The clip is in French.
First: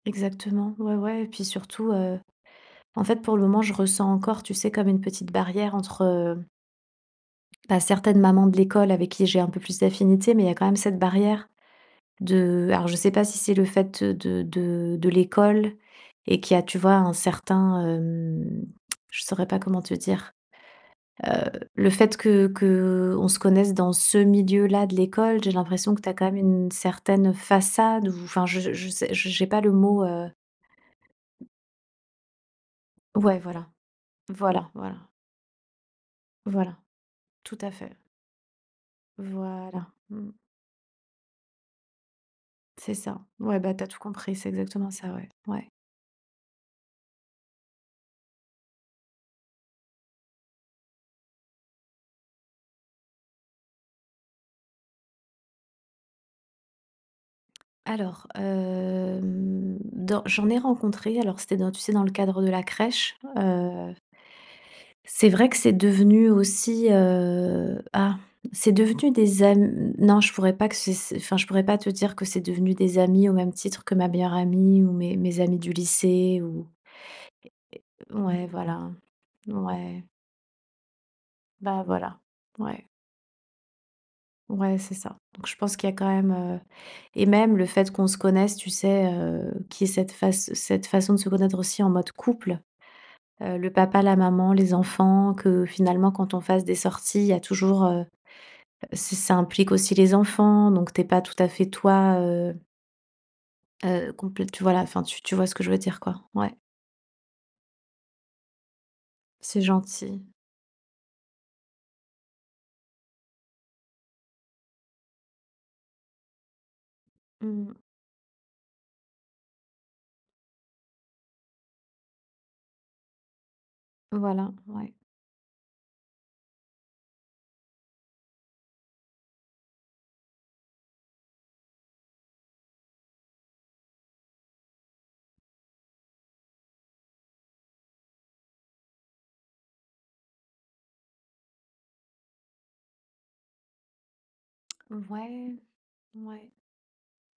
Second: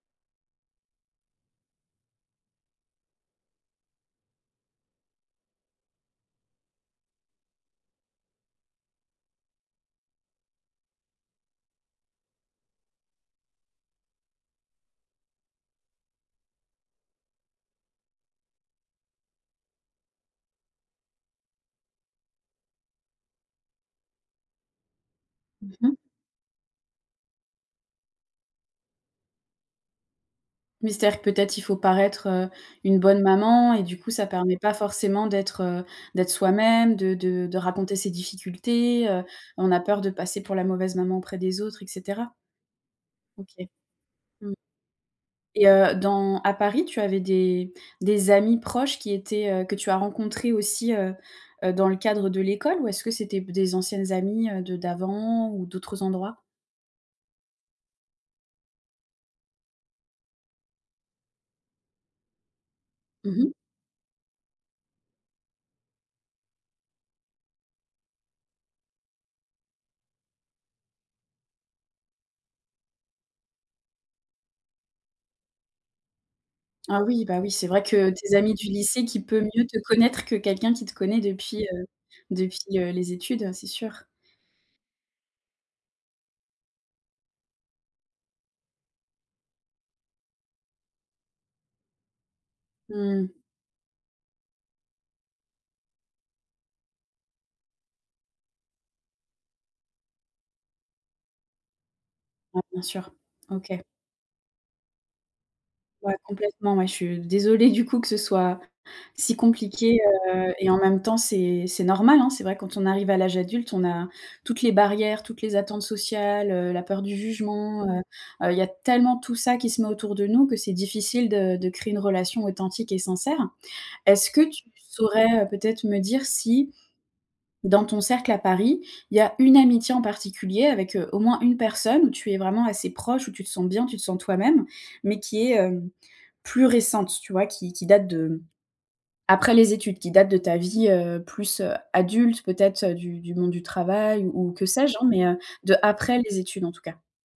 Exactement, ouais, ouais et puis surtout, heu, en fait, pour le moment, je ressens encore, tu sais, comme une petite barrière entre, heu bah, certaines mamans de l'école avec qui, j'ai un peu plus d'affinités, mais il y quand même cette barrière de alors je sais pas si c'est le fait de de de l'école et qui a, tu vois, un certain, hem je saurais pas comment te dire. Heu, le fait que qu'on se connaisse dans ce milieu là de l'école, j'ai Mmh l'impression mh. que tu as quand même une certaine façade ou enfin je je sais, j'ai pas le mot, heu Mystère peut-être il faut paraître, heu, une bonne Ouais, voilà, maman et du coup ça permet voilà, pas voilà. forcément d'être, heu, d'être Voilà, soi-même, de de tout de à raconter fait. ses difficultés, heu, on a Voilà, peur de mmh. passer pour la mauvaise maman auprès des autres et cetera. C'est ça, ouais, OK. bah, tu as tout compris, c'est Mmh exactement ça, ouais. et Ouais. heu, dans à Paris, tu avais des des amies proches qui étaient, heu, que tu as rencontrés aussi, heu heu, dans le cadre de l'école? Ou est-ce que c'était b des anciennes, heu, amies de d'avant ou d'autres endroits? Alors, hem, dans j'en ai rencontré, alors c'était dans tu sais dans le cadre de la crèche, Mmh mh. heu c'est vrai que c'est devenu aussi, heu ah, c'est devenu des am non, je pourrais pas que, c c'est, enfin je pourrais pas te dire que c'est devenu des amis au même titre que ma meilleure amie ou mes amis du lycée ou Ah oui, bah, oui, c'est vrai que é é tes ouais, amies du voilà, lycée, qui peut mieux te ouais. connaître que quelqu'un qui te connaît depuis, Ben heu voilà, depuis, ouais. heu, les études, c'est sûr. Ouais, c'est ça, donc je pense qu'il y a quand même, heu et même le fait qu'on se connaisse, tu sais, heu, qu'il y ait cette face cette façon de se connaître aussi en mode couple. Mmh. Heu, le papa, la maman, les enfants que finalement, quand on fasse des sorties, il y a toujours, heu heu ç ça implique aussi les enfants, donc tu es pas tout à fait toi, heu Ah, bien sûr. OK. heu, compl tu vois la, enfin tu tu vois ce que je veux dire Ouais, quoi? Ouais. complètement ouais, je suis désolée du coup que ce soit, si C'est compliqué, gentil. heu et en même temps, c'est c'est normal hein. C'est vrai quand on arrive à l'âge adulte, on a toutes les barrières, toutes les attentes sociales, heu, la peur du Mmh. jugement, heu heu, il y a tellement tout ça qui se met autour de nous que c'est difficile de de créer une relation authentique et sincère. Est-ce que Voilà, tu ouais. saurais peut-être me dire si, dans ton cercle à Paris, il y a une amitié en particulier avec, heu, au moins une personne où tu es vraiment assez proche, où tu te sens bien, tu te sens toi-même, mais qui est, heu, plus récente, tu vois, qui qui date de après les études, qui date de ta vie, heu, plus, heu, adulte, peut-être du du monde du travail ou que sais-je, hein? Mais heu, Ouais, de après les ouais. études, en tout cas.